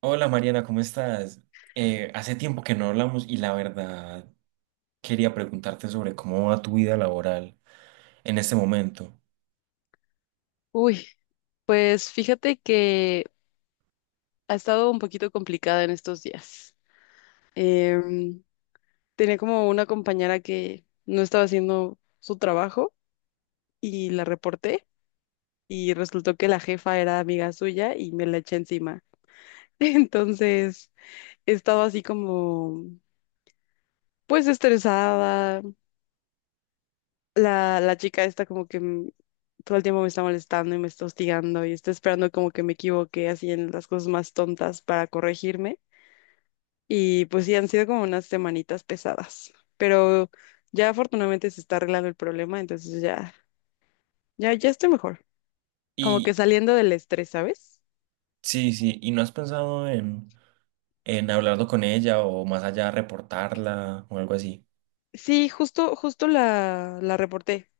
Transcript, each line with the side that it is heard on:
right: Hola Mariana, ¿cómo estás? Hace tiempo que no hablamos y la verdad quería preguntarte sobre cómo va tu vida laboral en este momento.
left: Uy, pues fíjate que ha estado un poquito complicada en estos días. Em, Tenía como una compañera que no estaba haciendo su trabajo y la reporté y resultó que la jefa era amiga suya y me la eché encima. Entonces, he estado así como, pues estresada. La chica está como que todo el tiempo me está molestando y me está hostigando y está esperando como que me equivoque así en las cosas más tontas para corregirme. Y pues sí, han sido como unas semanitas pesadas, pero ya afortunadamente se está arreglando el problema, entonces ya, ya, ya estoy mejor, como que
right: Y
left: saliendo del estrés, ¿sabes?
right: sí, sí, ¿y no has pensado en, hablarlo con ella o más allá reportarla o algo así?
left: Sí, justo, justo la reporté,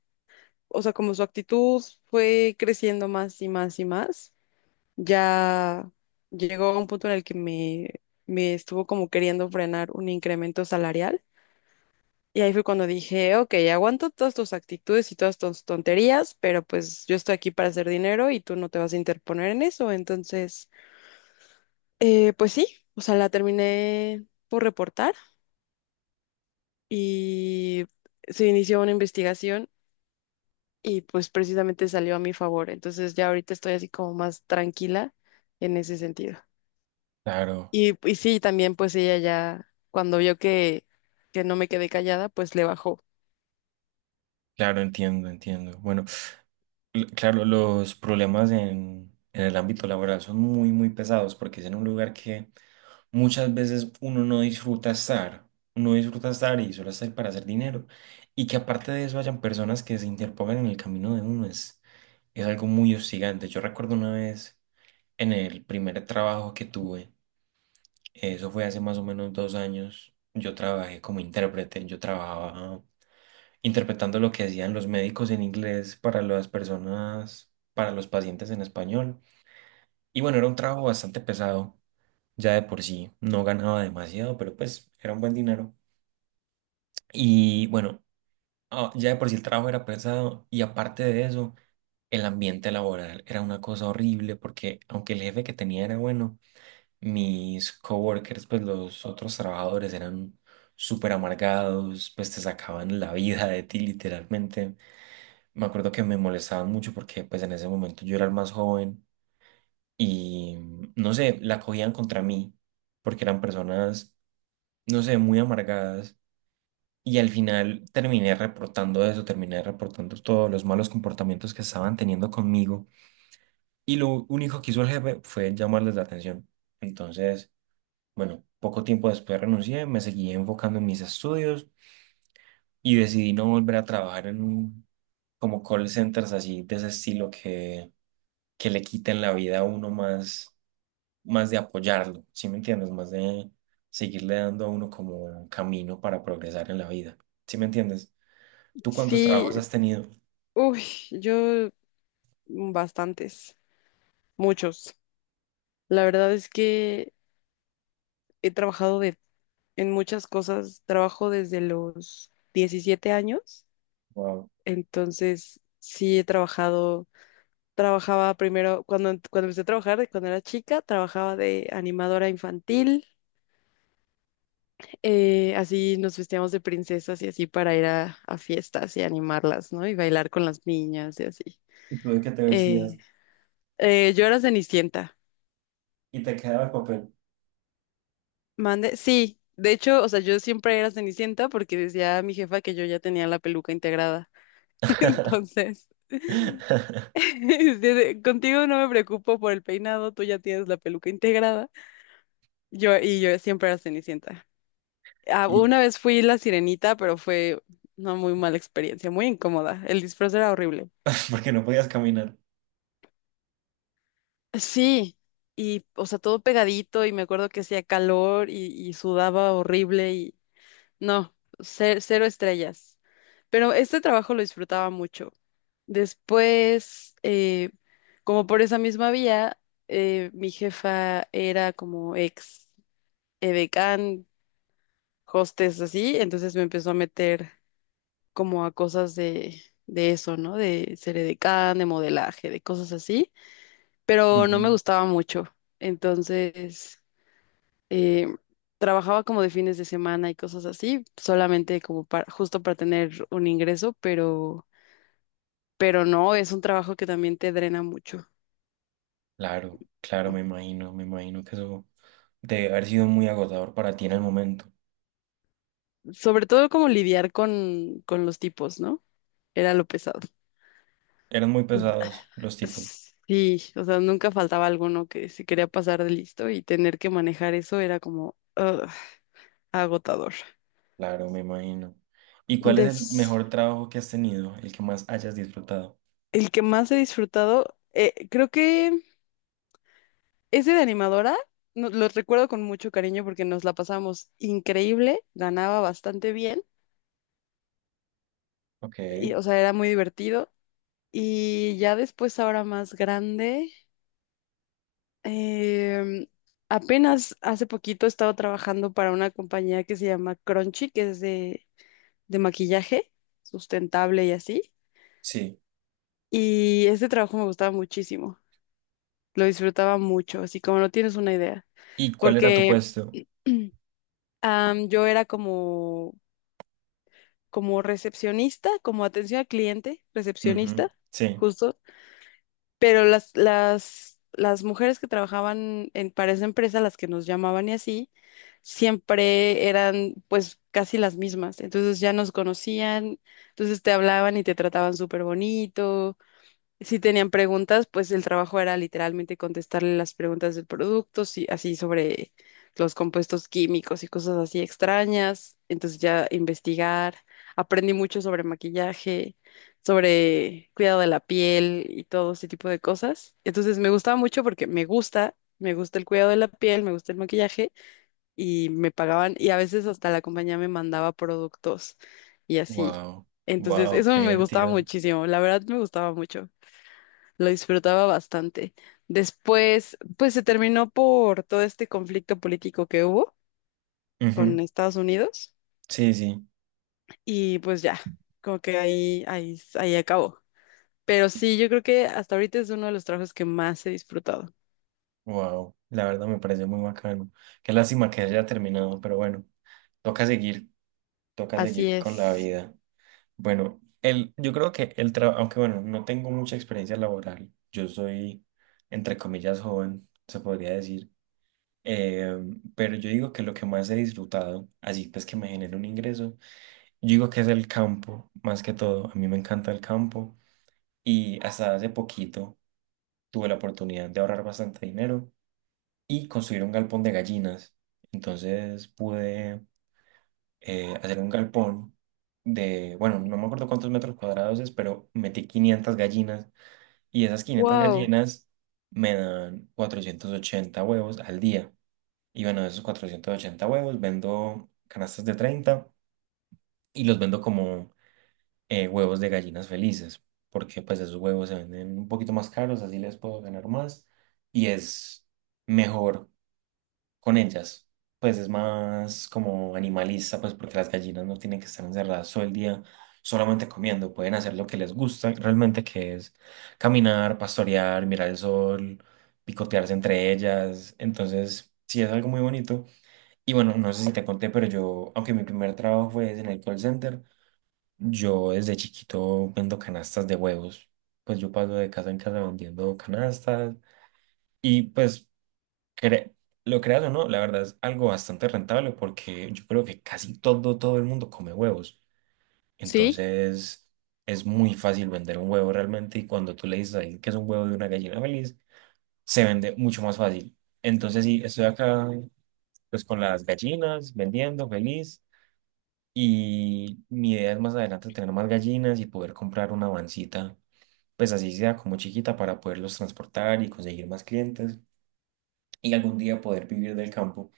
left: o sea, como su actitud fue creciendo más y más y más, ya llegó a un punto en el que me estuvo como queriendo frenar un incremento salarial. Y ahí fue cuando dije, ok, aguanto todas tus actitudes y todas tus tonterías, pero pues yo estoy aquí para hacer dinero y tú no te vas a interponer en eso. Entonces, pues sí, o sea, la terminé por reportar y se inició una investigación y pues precisamente salió a mi favor. Entonces ya ahorita estoy así como más tranquila en ese sentido.
right: Claro,
left: Y sí, también pues ella ya, cuando vio que no me quedé callada, pues le bajó.
right: claro, entiendo, entiendo. Bueno, claro, los problemas en el ámbito laboral son muy, muy pesados porque es en un lugar que muchas veces uno no disfruta estar, uno disfruta estar y solo estar para hacer dinero. Y que aparte de eso hayan personas que se interpongan en el camino de uno es algo muy hostigante. Yo recuerdo una vez en el primer trabajo que tuve, eso fue hace más o menos 2 años. Yo trabajé como intérprete, yo trabajaba interpretando lo que hacían los médicos en inglés para las personas, para los pacientes en español. Y bueno, era un trabajo bastante pesado. Ya de por sí no ganaba demasiado, pero pues era un buen dinero. Y bueno, ya de por sí el trabajo era pesado y aparte de eso, el ambiente laboral era una cosa horrible porque aunque el jefe que tenía era bueno, mis coworkers, pues los otros trabajadores eran súper amargados, pues te sacaban la vida de ti literalmente. Me acuerdo que me molestaban mucho porque pues en ese momento yo era el más joven y no sé, la cogían contra mí porque eran personas no sé, muy amargadas. Y al final terminé reportando eso, terminé reportando todos los malos comportamientos que estaban teniendo conmigo. Y lo único que hizo el jefe fue llamarles la atención. Entonces, bueno, poco tiempo después renuncié, me seguí enfocando en mis estudios y decidí no volver a trabajar en como call centers así de ese estilo que le quiten la vida a uno más de apoyarlo, ¿sí me entiendes? Más de seguirle dando a uno como un camino para progresar en la vida. ¿Sí me entiendes? ¿Tú cuántos trabajos
left: Sí,
right: has tenido?
left: uy, yo... Bastantes, muchos. La verdad es que he trabajado en muchas cosas. Trabajo desde los 17 años,
right: Wow.
left: entonces sí he trabajado. Trabajaba primero, cuando, cuando empecé a trabajar, de cuando era chica, trabajaba de animadora infantil. Así nos vestíamos de princesas y así para ir a fiestas y animarlas, ¿no? Y bailar con las niñas y así.
right: ¿Y tú de qué te
left: Eh,
right: vestías?
left: yo era Cenicienta.
right: Y te quedaba el papel.
left: Mande, sí, de hecho, o sea, yo siempre era Cenicienta porque decía mi jefa que yo ya tenía la peluca integrada. Entonces, dice, contigo no me preocupo por el peinado, tú ya tienes la peluca integrada. Yo siempre era Cenicienta. Ah,
right: Y
left: una vez fui la Sirenita, pero fue una muy mala experiencia, muy incómoda. El disfraz era horrible.
right: porque no podías caminar.
left: Sí, y o sea, todo pegadito y me acuerdo que hacía calor y sudaba horrible y no, cero estrellas. Pero este trabajo lo disfrutaba mucho. Después, como por esa misma vía, mi jefa era como ex edecán, hostes así, entonces me empezó a meter como a cosas de eso, ¿no? De ser edecán, de modelaje, de cosas así, pero no me
right: Ujú.
left: gustaba mucho. Entonces eh, trabajaba como de fines de semana y cosas así, solamente como para, justo para tener un ingreso, pero no, es un trabajo que también te drena mucho.
right: Claro, claro, me imagino que eso debe haber sido muy agotador para ti en el momento.
left: Sobre todo como lidiar con los tipos, ¿no? Era lo pesado.
right: Eran muy pesados los tipos.
left: Sí, o sea, nunca faltaba alguno que se quería pasar de listo y tener que manejar eso era como ugh, agotador.
right: Claro, me imagino. ¿Y cuál es el
left: Des-
right: mejor trabajo que has tenido, el que más hayas disfrutado?
left: el que más he disfrutado, creo que ese de animadora, lo recuerdo con mucho cariño porque nos la pasamos increíble, ganaba bastante bien,
right: Ok,
left: y, o sea, era muy divertido. Y ya después, ahora más grande, em, apenas hace poquito he estado trabajando para una compañía que se llama Crunchy, que es de, maquillaje sustentable y así.
right: sí.
left: Y este trabajo me gustaba muchísimo, lo disfrutaba mucho, así como no tienes una idea,
right: ¿Y cuál era tu
left: porque...
right: puesto?
left: Yo era como recepcionista, como atención al cliente,
right: Ujú,
left: recepcionista,
right: sí.
left: justo, pero las mujeres que trabajaban para esa empresa, las que nos llamaban y así, siempre eran pues casi las mismas, entonces ya nos conocían, entonces te hablaban y te trataban súper bonito si tenían preguntas, pues el trabajo era literalmente contestarle las preguntas del producto, sí, así sobre los compuestos químicos y cosas así extrañas. Entonces ya investigar, aprendí mucho sobre maquillaje, sobre cuidado de la piel y todo ese tipo de cosas. Entonces me gustaba mucho porque me gusta el cuidado de la piel, me gusta el maquillaje y me pagaban y a veces hasta la compañía me mandaba productos y así.
right: Wow,
left: Entonces
right: wow,
left: eso
right: qué
left: me gustaba
right: divertido.
left: muchísimo, la verdad me gustaba mucho, lo disfrutaba bastante. Después, pues se terminó por todo este conflicto político que hubo con
right: Ujú,
left: Estados Unidos
right: sí, sí.
left: y pues ya, como que ahí acabó. Pero sí, yo creo que hasta ahorita es uno de los trabajos que más he disfrutado.
right: Wow, la verdad me parece muy bacano. Qué lástima que haya terminado, pero bueno, toca seguir, toca
left: Así
right: seguir con la
left: es.
right: vida. Bueno, el, yo creo que el trabajo, aunque bueno, no tengo mucha experiencia laboral, yo soy, entre comillas, joven, se podría decir, eh, pero yo digo que lo que más he disfrutado, así pues que me genera un ingreso, yo digo que es el campo, más que todo. A mí me encanta el campo y hasta hace poquito tuve la oportunidad de ahorrar bastante dinero y construir un galpón de gallinas. Entonces pude hacer un galpón de, bueno, no me acuerdo cuántos metros cuadrados es, pero metí 500 gallinas y esas quinientas
left: Wow.
right: gallinas me dan 480 huevos al día. Y bueno, de esos 480 huevos vendo canastas de 30 y los vendo como huevos de gallinas felices, porque pues esos huevos se venden un poquito más caros, así les puedo ganar más y es mejor con ellas. Pues es más como animalista, pues porque las gallinas no tienen que estar encerradas todo el día solamente comiendo, pueden hacer lo que les gusta realmente, que es caminar, pastorear, mirar el sol, picotearse entre ellas. Entonces, sí es algo muy bonito. Y bueno, no sé si te conté, pero yo, aunque mi primer trabajo fue en el call center, yo desde chiquito vendo canastas de huevos. Pues yo paso de casa en casa vendiendo canastas. Y pues Cre- lo creas o no, la verdad es algo bastante rentable porque yo creo que casi todo, todo el mundo come huevos.
left: Sí,
right: Entonces es muy fácil vender un huevo realmente y cuando tú le dices a alguien que es un huevo de una gallina feliz, se vende mucho más fácil. Entonces sí, estoy acá pues con las gallinas, vendiendo feliz y mi idea es más adelante tener más gallinas y poder comprar una vancita, pues así sea como chiquita para poderlos transportar y conseguir más clientes y algún día poder vivir del campo.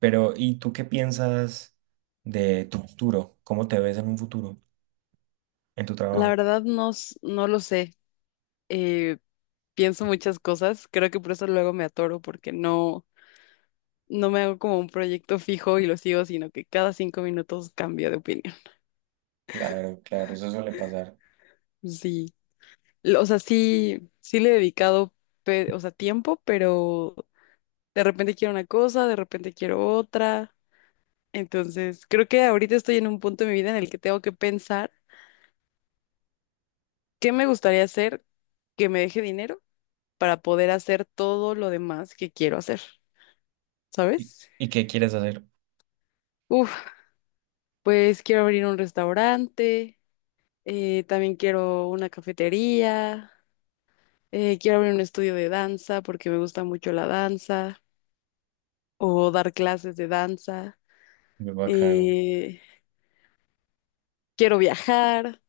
right: Pero, ¿y tú qué piensas de tu futuro? ¿Cómo te ves en un futuro, en tu
left: la
right: trabajo?
left: verdad no lo sé. Eh, pienso muchas cosas. Creo que por eso luego me atoro porque no me hago como un proyecto fijo y lo sigo, sino que cada 5 minutos cambio de opinión.
right: Claro, claro, eso suele pasar.
left: Sí. O sea, sí, sí le he dedicado, o sea, tiempo, pero de repente quiero una cosa, de repente quiero otra. Entonces, creo que ahorita estoy en un punto de mi vida en el que tengo que pensar qué me gustaría hacer que me deje dinero para poder hacer todo lo demás que quiero hacer,
right: ¿Y,
left: ¿sabes?
right: y qué quieres hacer?
left: Uf, pues quiero abrir un restaurante, también quiero una cafetería, quiero abrir un estudio de danza porque me gusta mucho la danza o dar clases de danza.
right: Muy bacano.
left: eh, Quiero viajar,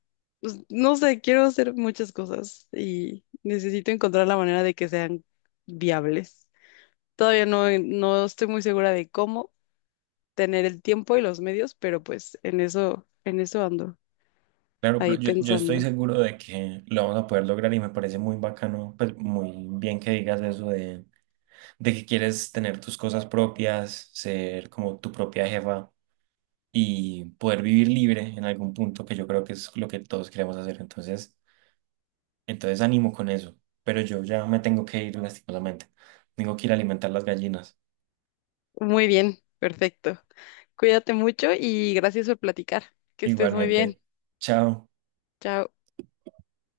left: pues, no sé, quiero hacer muchas cosas y necesito encontrar la manera de que sean viables. Todavía no estoy muy segura de cómo tener el tiempo y los medios, pero pues en eso ando,
right: Claro, pero
left: ahí
right: yo estoy
left: pensando.
right: seguro de que lo vamos a poder lograr y me parece muy bacano, pues muy bien que digas eso de, que quieres tener tus cosas propias, ser como tu propia jefa y poder vivir libre en algún punto, que yo creo que es lo que todos queremos hacer. Entonces, entonces animo con eso, pero yo ya me tengo que ir lastimosamente. Tengo que ir a alimentar las gallinas.
left: Muy bien, perfecto. Cuídate mucho y gracias por platicar. Que estés muy
right: Igualmente.
left: bien.
right: Chao.
left: Chao.